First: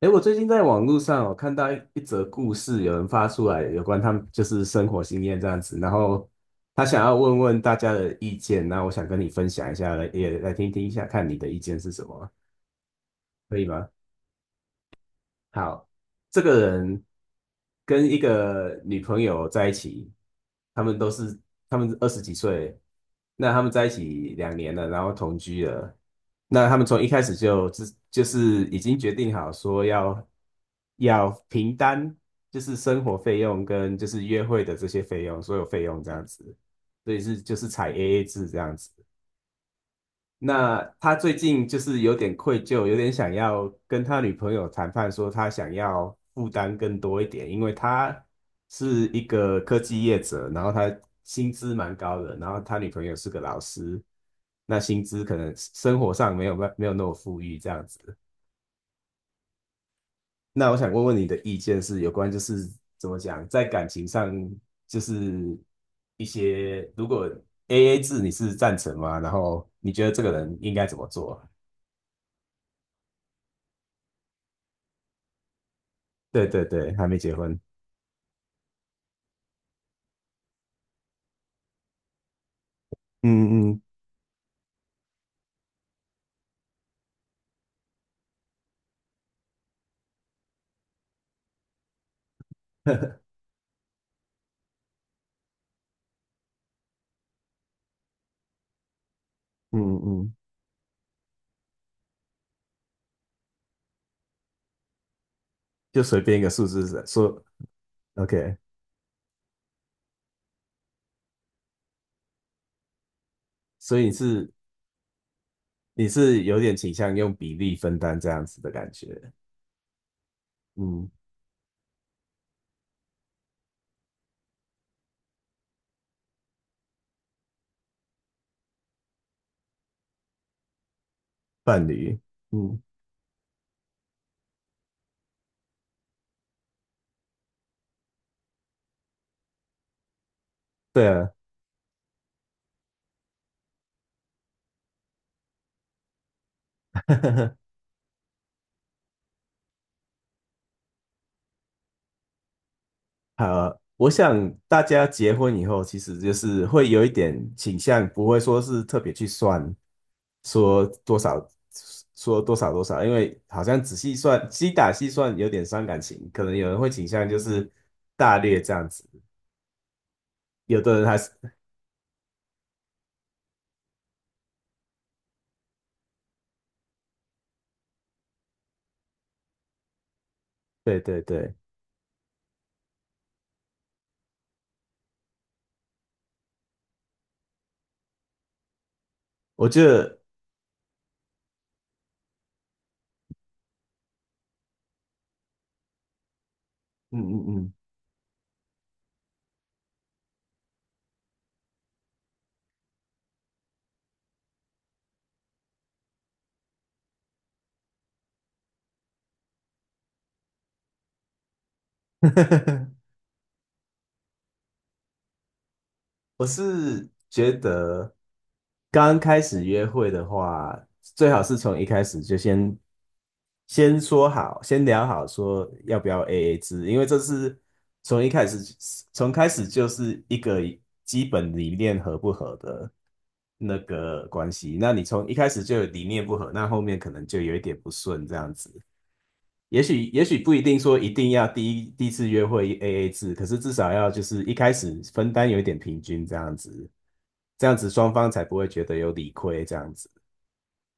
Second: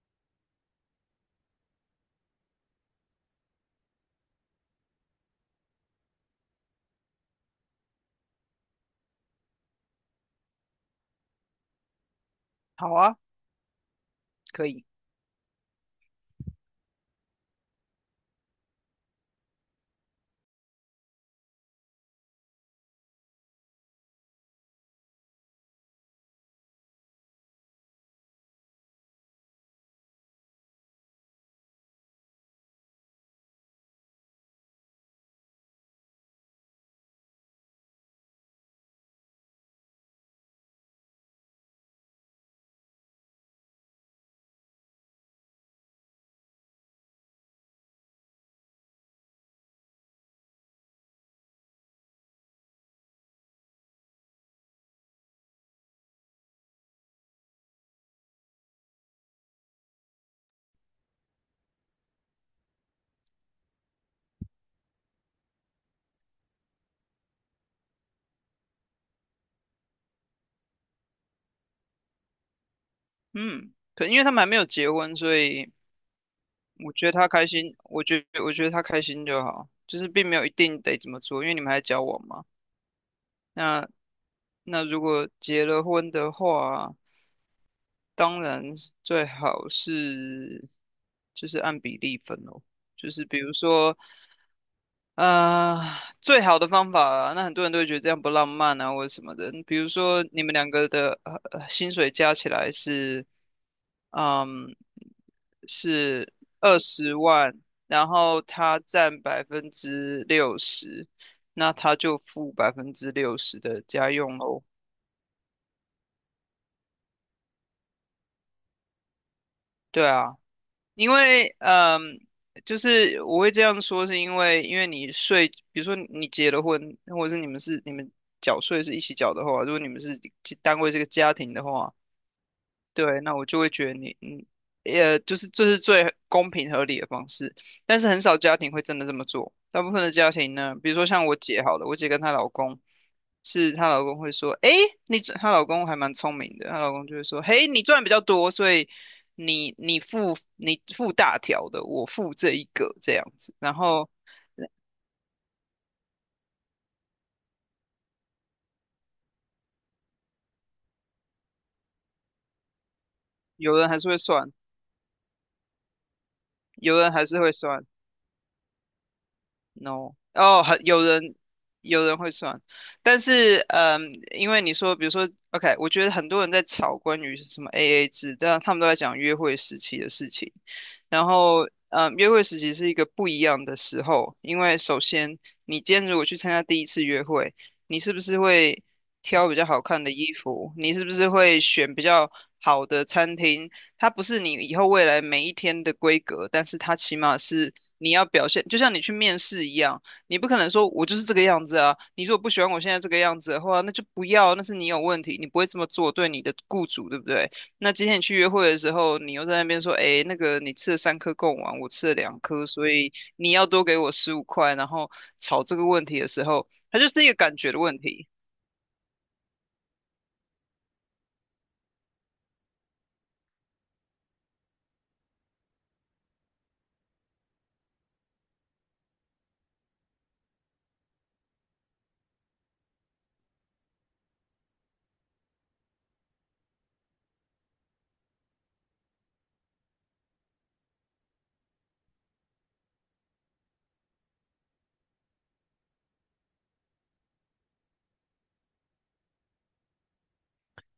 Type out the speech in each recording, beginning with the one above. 诶，我最近在网络上看到一则故事，有人发出来有关他们就是生活经验这样子，然后他想要问问大家的意见，那我想跟你分享一下，来也来听听一下，看你的意见是什么，好啊。可以吗？可以。好，这个人跟一个女朋友在一起，他们都是他们二十几岁，那他们在一起2年了，然后同居了，那他们从一开始就就是已经决定好说要平摊，就是生活费用跟就是约会的这些费用，所有费用这样子，所以是就是采 AA 制这样子。那他最近就是有点愧疚，有点想要跟他女朋友谈判，说他想要负担更多一点，因为他是一个科技业者，然后他薪资蛮高的，然后他女朋友是个老师，那薪资可能生活上没有那么富裕这样子。那我想问问你的意见是有关就是怎么讲，在感情上就是一些如果 AA 制你是赞成吗？然后你觉得这个人应该怎么做？嗯，可因为他们还没有结婚，所以对对我对，觉还得没他结开婚。心，我觉得他开心就好，就是并没有一定得怎么做，因为你们还交往嘛。嗯嗯 那那如果结了婚的话，当然最好是就是按比例分哦，就是 比如说呃，最好的方法啊，那很多人都会觉得这样不浪漫啊，或者什么的。比嗯如说，嗯，你们两个的薪水加起来是，嗯，就随是便一个数二字十说万，然后，OK。他占百分之六十，那他就付百分之六十的所以家你用是喽。你是有点倾向用比例分担这样子的感觉。对啊，嗯，因为就是我会这样说，是因为你税，比如说你结了婚，或者是你们缴税是一起缴的话，如果你们是单位是个家庭的伴话，侣。嗯，对，那我就会觉得你，也就是这是最公平合理的方式，但是很少家庭会真的这么做。大部分的家庭呢，比如说对像啊。我姐好了，我姐跟她老公，是她老公会说，诶，她老公还蛮聪明的，她老公就会说，嘿，你赚比较多，所以你付大条的，我付这一个这样子。然好，后我想大家结婚以后，其实就是会有一点倾向，不会说是特别去算说多少，说多少多少，因为好有像人仔还是细会算，算，精打细算有点伤感情，可能有人会有倾人还向就是会是算，大略这样子。No,哦，有的有人还是，人 会算，但是因为你说，比如说，OK,我觉得很多人在吵关于什么 AA 制，但他们都在讲约会时期的事情。对对然对，后，约会时期是一个不一样的时候，因为首先，你今天如果去参加第一次约会，你是不是会挑比较我好觉看的得，衣服？你是不是会选比较好的餐厅？它不是你以后未来每一天的规格，但是它起嗯码嗯是你要表现，就像你去面试一样，你不可能说我就是这个样子啊，你如果不喜欢我现在这个样子的话，那就不要，那是你有问题，你不会这么做，对你的雇主，对不对？那今天你去约会的时候，你又在那边说，哎，那个你吃了3颗贡丸，我吃了2颗，所嗯，以你要多给我15块，然后吵这个问题的 时我候，它就是是一个觉感觉的问得题。刚开始约会的话，最好是从一开始就先说好，先聊好说要不要 AA 制，因为这是从一开始就是一个基本理念合不合的那个关系。那你从一开始就有理念不合，那后面可能就有一点不顺这样子。也许不一定说一定要第一次约会 AA 制，可是至少要就是一开始分担有一点平均这样子，这样子双方才不会觉得有理亏这样子。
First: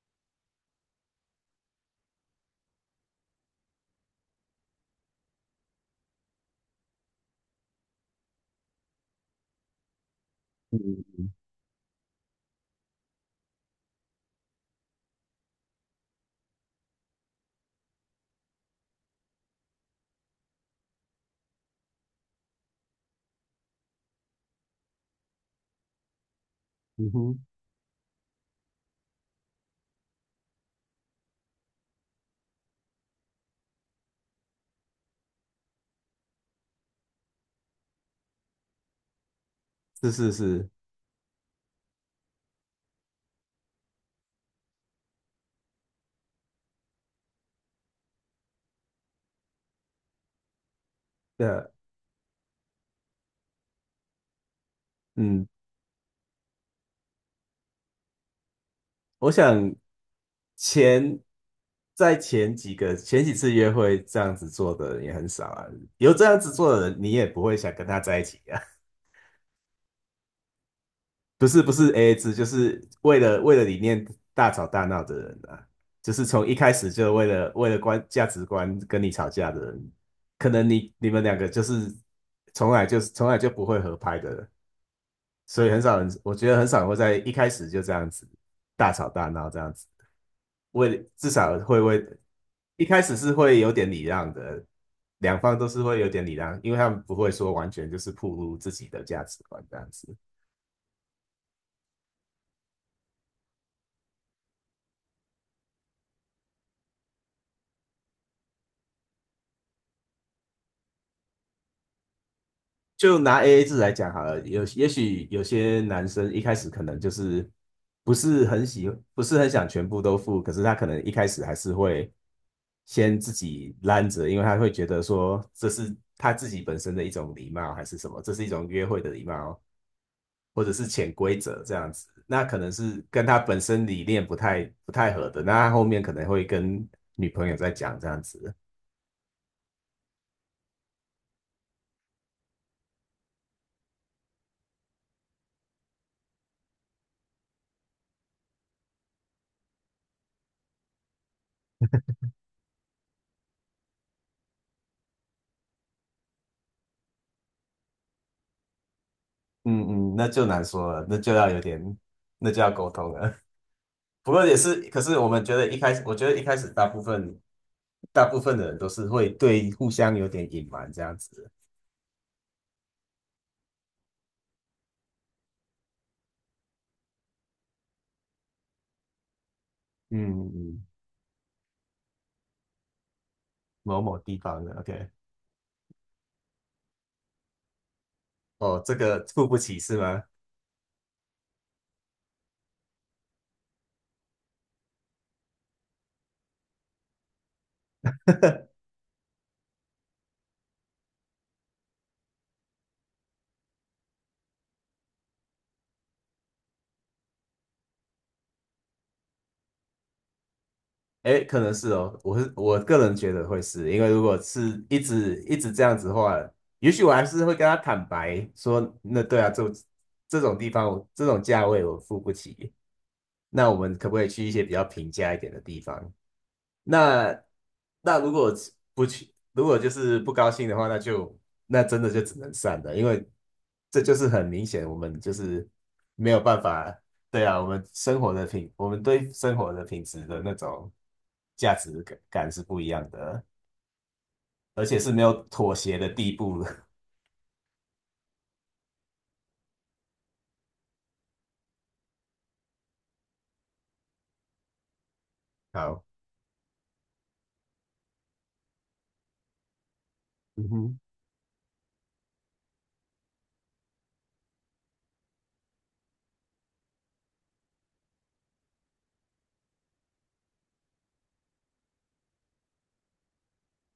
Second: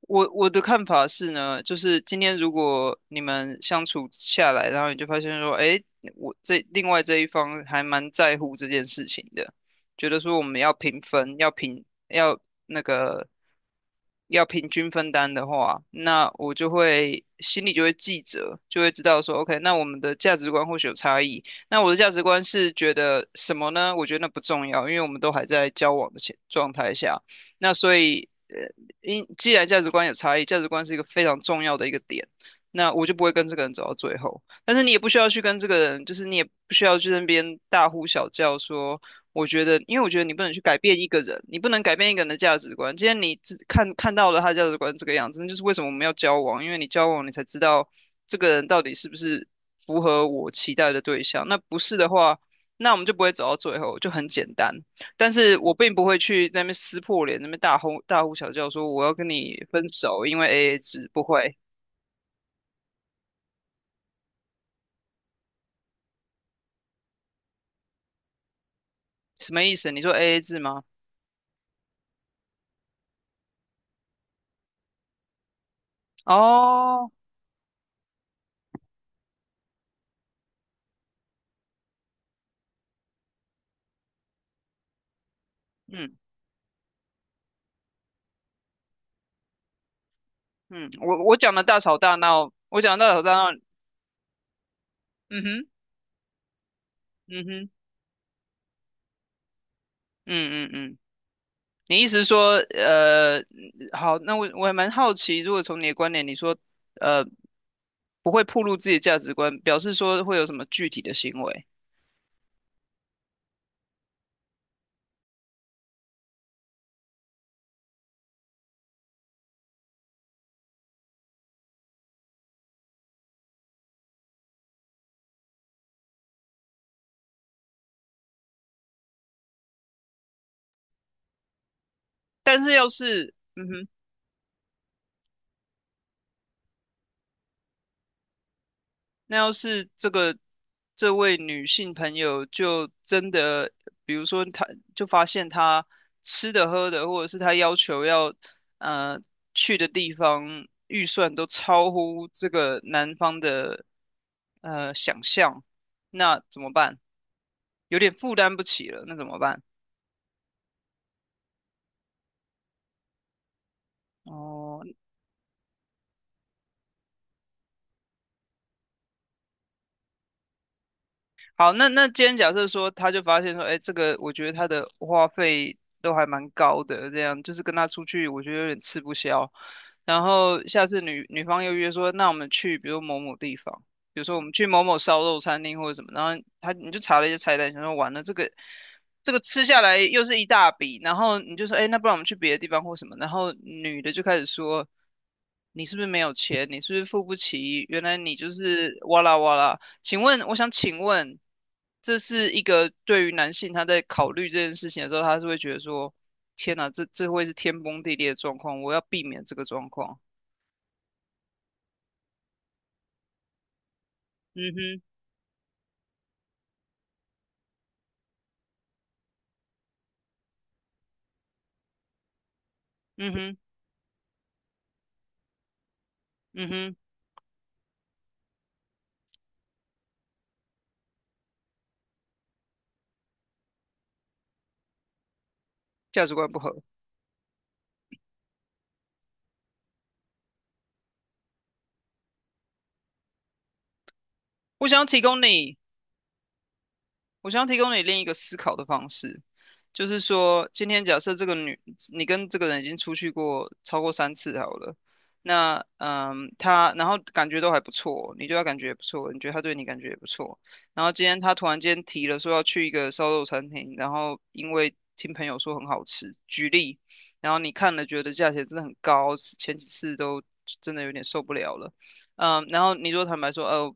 我的看法是呢，就是今天如果你们相处下来，然后你就发现说，哎，我这另外这一方还蛮在乎这件事情的，觉得说我们要平嗯分，要那个要平均分担的话，那我就会就会记着，就会知道说，OK,那我们的价值观或许有差异。那我的价值观是觉得什么呢？我觉得那不重要，因为我们都还在交往的前状态嗯下。哼，那所以，既然价值观有差异，价值观是一个非常重要的一个点，那我就不会跟这个人走到最后。但是你也不需要去跟这个人，就是你也不需要去那边大呼小叫说。我觉得，因为是我觉得是你不能去是，改变一个人，你不能改变一个人的价值观。今天你看到了他的价值观这个样子，那就是为什么我们要交往，因为你交往你才知道这个人到底是不是符合我期待的对象。那的，不是的话，那我们就不会走到最后，就很简单。但嗯，是我并不会去那边撕破脸，那边大呼小叫说我要跟我你想分手，因为 AA 制前不会，在前几个前几次约会这样子做的人也很少啊，有这样子做的人，你也不会想跟他在一起啊。什么意思？你说 AA 制吗？不是不是 AA 制，就是为了理念大吵大闹的人啊，就是从一开始哦，就为了价值观跟你吵架的人，可能你们两个就是从来就不会合拍的人所以很少人，嗯我觉得很少人会在一开始就这样子大吵大闹这样子，嗯，为我至我讲少的会大吵为大闹，我一讲开的大始吵是大闹。会有点礼让的，两嗯方都哼。是会有点礼让，因为他们不会嗯说完哼。全就是暴露自己的价值观这样子。嗯嗯嗯，你意思是说，好，那我还蛮好奇，如果从你的观点，你说，呃，不会暴露自己的价值观，表示说会有什么具体的行为？就拿 AA 制来讲好了，有也许有些男生一开始可能就是不是很喜，不是很想全部都付，可是他可能一开始还是会先自己拦着，因为他会觉得说这是他自己本身的一种礼貌，还是什么，这是一种约会的礼貌，或者是潜规则这样子。那可但能是要是跟是，他本嗯身哼。理念不太合的，那他后面可能会跟女朋友在讲这样子。那要是这位女性朋友就真的，比如说她就发现她吃的喝的，或者是她要求要，呃，去的地方预算都超乎这个男方的，想象，那怎么办？有点负担不起了，那怎么办？嗯嗯，那就难说了，那就要有点，那就要沟通了。不过也是，哦，可是我们觉得一开始，我觉得一开始大部分的人都是会对互相有点隐瞒这样子。好，那今天假设说，他就发现说，哎，这个我觉得他的花费都还蛮高的，这样就是跟他出去，我觉得有点吃不消。然嗯后嗯，下次女方又约说，那我们去，比如某某地方，某某比如说地我们方去的某某，OK，烧肉餐厅或者什么，然后你就查了一些菜单，想说完了哦，这个这个付不吃起下是来吗？又是一大笔，然后你就说，哎，那不然我们去别的地方或什么，然后女的就开始说，你是不是没有钱？你是不是付不起？原来你就 是哇啦哇啦。请问，我想请问，这是一个对于男性他在考虑这件事情的时候，他是会觉得说，天哪，这会是天崩地裂的状况，我要避免这个状况。哎，可能是哦，我是我个人觉得会是，因为如果嗯是一哼。直一直这样子的话，也许我还是会跟他坦白说，那对啊，这种地方我这种价位我付不起，嗯哼。那我们可不可以去一些比较平价一点的地方？嗯哼。那如果不去，如果就是不高兴的话，那就真的就只能散了，因为这就是很明显，我们就是价没值有观不办合。法。对啊，我们对生活的品质的那种价值感是不一样的，而我且想要是没提有供妥你协的地步。我想提供你另一个思考的方式，就是说，今天假设这个女，你跟这个人已经出去过超过三次好了，那好，然后感觉都还不错，你对他感觉也不错，你觉得他对你感觉也不错，嗯哼，然后今天他突然间提了说要去一个烧肉餐厅，然后因为听朋友说很好吃，举例，然后你看了觉得价钱真的很高，前几次都真的有点受不了了。然后你如果坦白说，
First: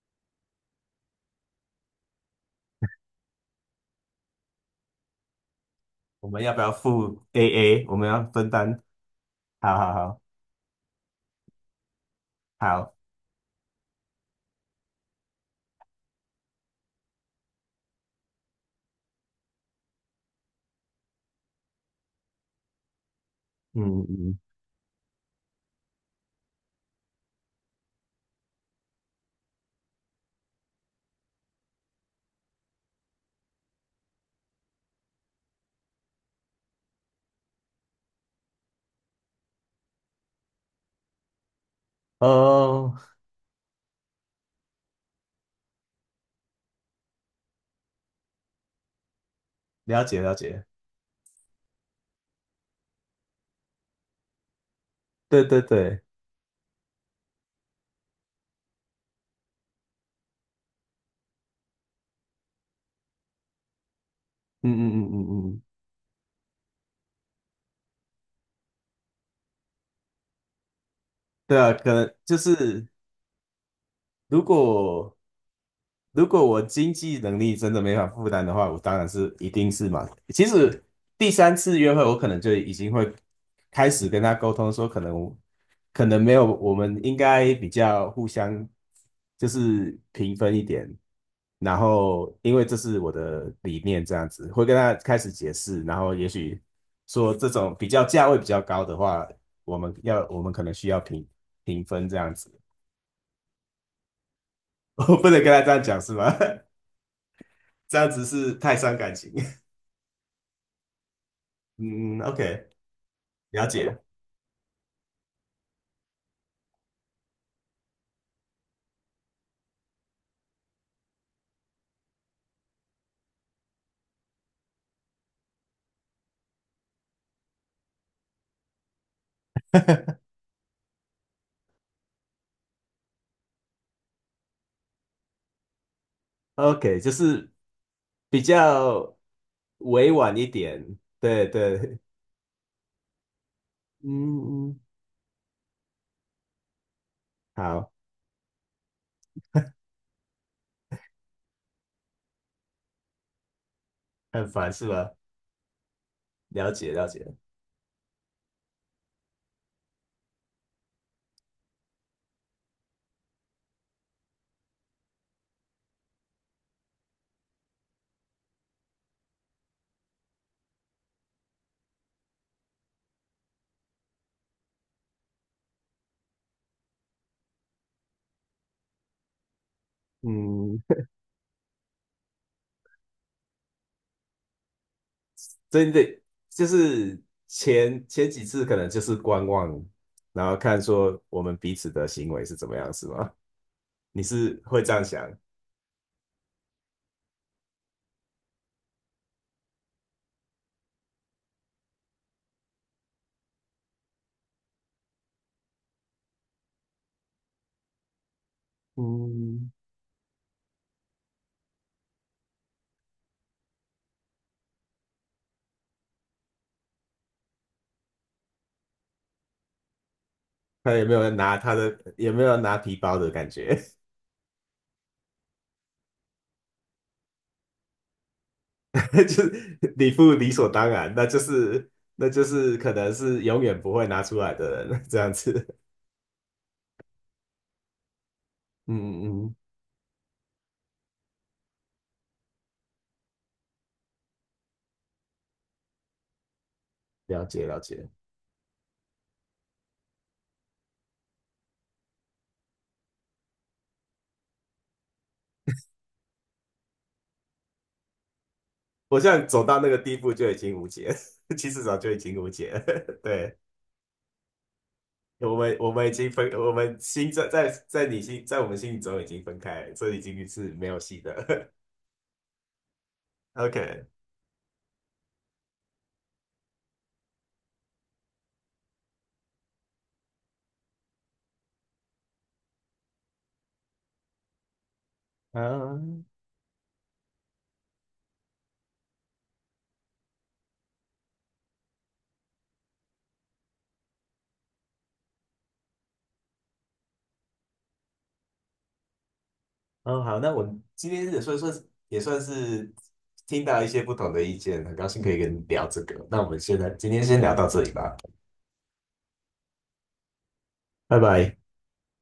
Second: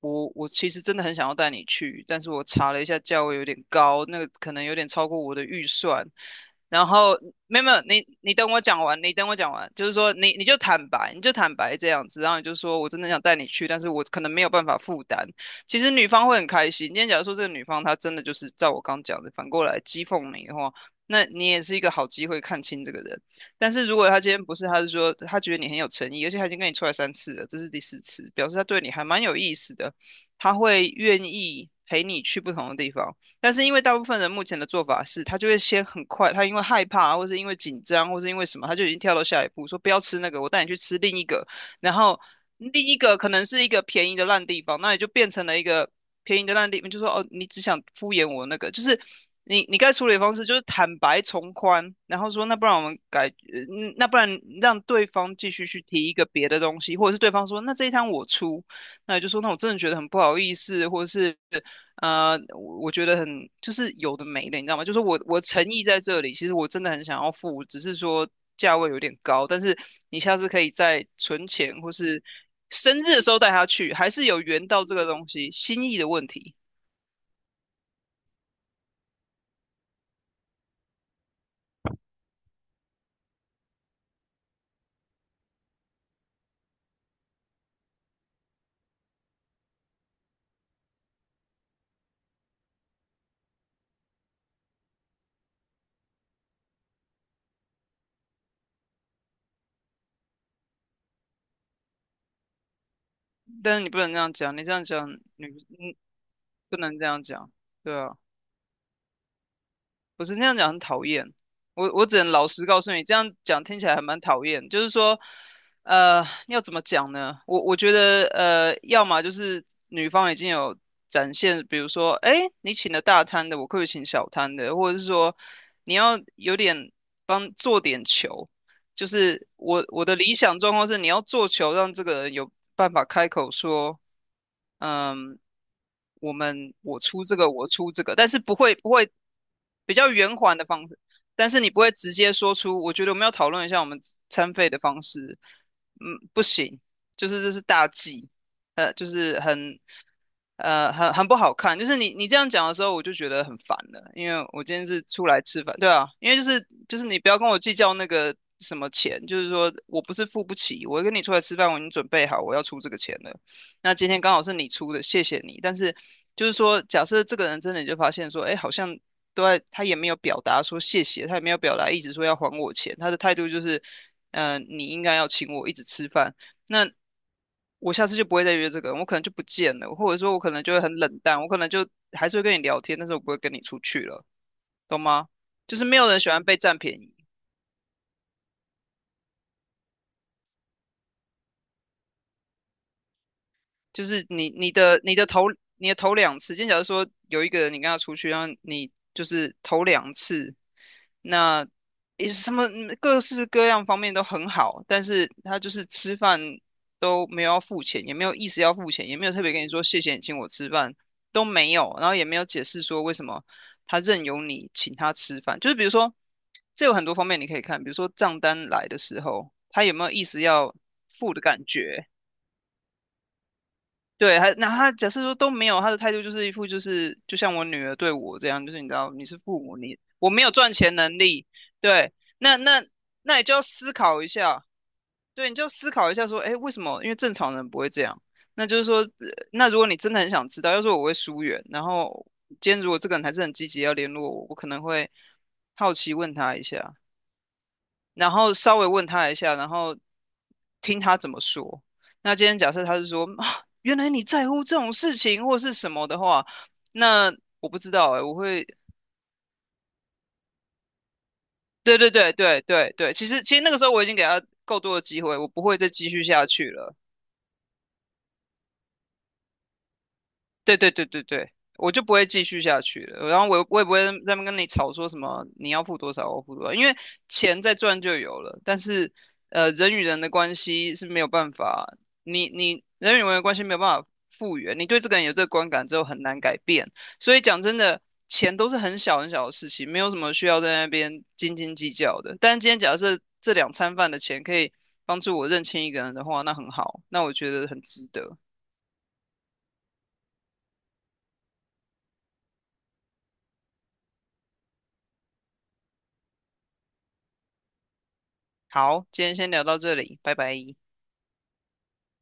我其实真的很想要带你去，但是我查了一下价位有点高，那个可能有点超过我的预算。我们要不要然后付 没有没有，AA？我你们要你分等我讲担？完，你等我讲完，好就是好说好你就坦白，你就坦白这样子，然后你就说我好，真的想带你去，但是我可能没有办法负担。其实女方会很开心。今天假如说这个女方她真的就是照我刚讲的，反过来讥讽你的话，那你也是一个好机会看清这个人。但是如嗯果他今嗯，天不是，他是说他觉得你很有诚意，而且他已经跟你出来三次了，这是第四次，表示他对你还蛮有意思的，他会愿意陪你去不同的地方。但是因为大部分人目前的做法是，他就会先很快，他因为害怕，或是因为紧张，或是因为什么，他就已经跳到下一步，说不要吃那个，我带你去吃另一个，然后另哦，一个可能是一个便宜的烂地方，那也就变成了一个便宜的那地方，就说哦，你只想敷衍我那个，就是你该了处理解的了方式就是解，坦白从宽，然后说那不然我们改，那不然让对方对继对续去对，提一个别的东西，或者是对方说那这一摊我出，那你就说那我真的觉得很不好意思，或者是我觉得很就是有的没的，你知嗯道吗？嗯就是嗯我嗯嗯，诚意在这里，其实我真的很想要付，只是说。价位有点高，但是你下次可以再存对啊，钱，可或能是就是生日的时候带他去，还是有如缘到这个果东西心意的如问果题。我经济能力真的没法负担的话，我当然是一定是嘛。其实第三次约会，我可能就已经会开始跟他沟通说，可能没有，我们应该比较互相就是平分一点。然后因为这是我的理念，这样子会跟他开始解释，然后也许说这种比较价位比较高的话，我们可能需要平分这样子。但是你不能这样讲，你这样 讲，我不能跟你他这样你讲是吗？不 能这样讲，对这样啊。子是太伤感情。不是那样讲很讨厌，我只嗯能老实，OK，告诉你，这样讲了听起来解。还蛮讨厌。就是说，要怎么讲呢？我觉得，要么就是女方已经有展现，比如说，哎，你请了大摊的，我可不可以请小摊的？或者是说，你要有点帮做点球，就是我的理想状况是，你要做球，让这个人有办法开口说，嗯、我们我 OK，就出这是个，我出这个，但是比不会较比较委婉圆一环的点，方式，对但是你不会对，直接说出，我觉得我们要讨论一下我们嗯餐费的嗯，方式，嗯，不行，就是这是大好，忌，就是很很不好看，就是你这样讲的时候，我就觉得很烦了，因为很我烦今天是是吧？出来吃饭，对啊，因为就是了解就是了你解，不要跟我计较那个什么钱，就是说我不是付不起，我跟你出来吃饭，我已经准备好我要出这个钱了。那今天刚好是你出的，谢谢你。但是就是说，假设这个人真的就发现说，哎，好像都在，他也没有表达说谢谢，他也没有表达一直说要还我钱，他的态度就是，嗯、你应该要请我一直吃饭。那我下次就不会再约这个人，我可能就不见了，或者说我可能就会嗯，很冷淡，我可能就还是会跟你聊天，但是我不会跟你出去了，懂吗？就是真没的有人喜欢被就占便宜。是前几次可能就是观望，然后看说我们彼此的行为是怎么样，是吗？就你是是会这样想？你的头两次，今天假如说有一个人你跟他出去，然后你就是头两次，那也什么嗯各式各样方面都很好，但是他就是吃饭都没有要付钱，也没有意思要付钱，也没有特别跟你嗯，说谢谢你请我吃饭都没有，然后也没有解释说为什么他任由你请他吃饭，就是比如说这有很多方面你可以看，比如说账单来的时候，他有没有意思要看有没有付的拿感他的，觉。有没有拿皮包的感觉？对，还那他假设说都没有，他的态度就是一副就是就像我女儿对我这样，就是你知 道你就是父母，是你你我不没理有所赚当钱然，能那就力，是对，那就那是那可能那是你就永要远不思会考拿一出来下，的人 这样对，你就要子。思考一下说，哎，为什么？因为正常人不会这样。那就是嗯说，嗯嗯，那如果你真的很想知道，要是我会疏远，然后今天如果这个人还是很积极要联络我，我可能会好奇问他一下，了解了解。然后稍微问他一下，然后听他怎么说。那今天假设他是说啊，原来你在乎这种事情或是什么的话，那我不知道哎、我会，我现在走到那个地步就已经无解，其实早对就对已对经无对解了。对对，其实其对，实那个时候我已经给他够多的机会，我我不们会再我们继已续经下分，去我了。们心在你心在我们心里中已经分开所以已经是对没对有对戏对对，的。我就不会继续下去了。然后 我也不会 OK，在那边跟你吵说什么你要付多少，我付多少，因为钱再赚就有了。但是人与人的关系是没有办法，你人与人的关系没有办法复原，你对这个人有这个观感之后很嗯，难改变。所以讲真的，钱都是很小很小的事情，没有什么需要在那边斤斤计较的。但今天假设这两餐饭的钱可以帮助我认清一个人的话，那很好，那我觉得很值得。哦好，那我们今天也算是听到一些不同的意见，很高兴可以跟你聊这个。那我们现在今天先聊到这里吧。好，今天先聊到这里，拜拜。拜拜。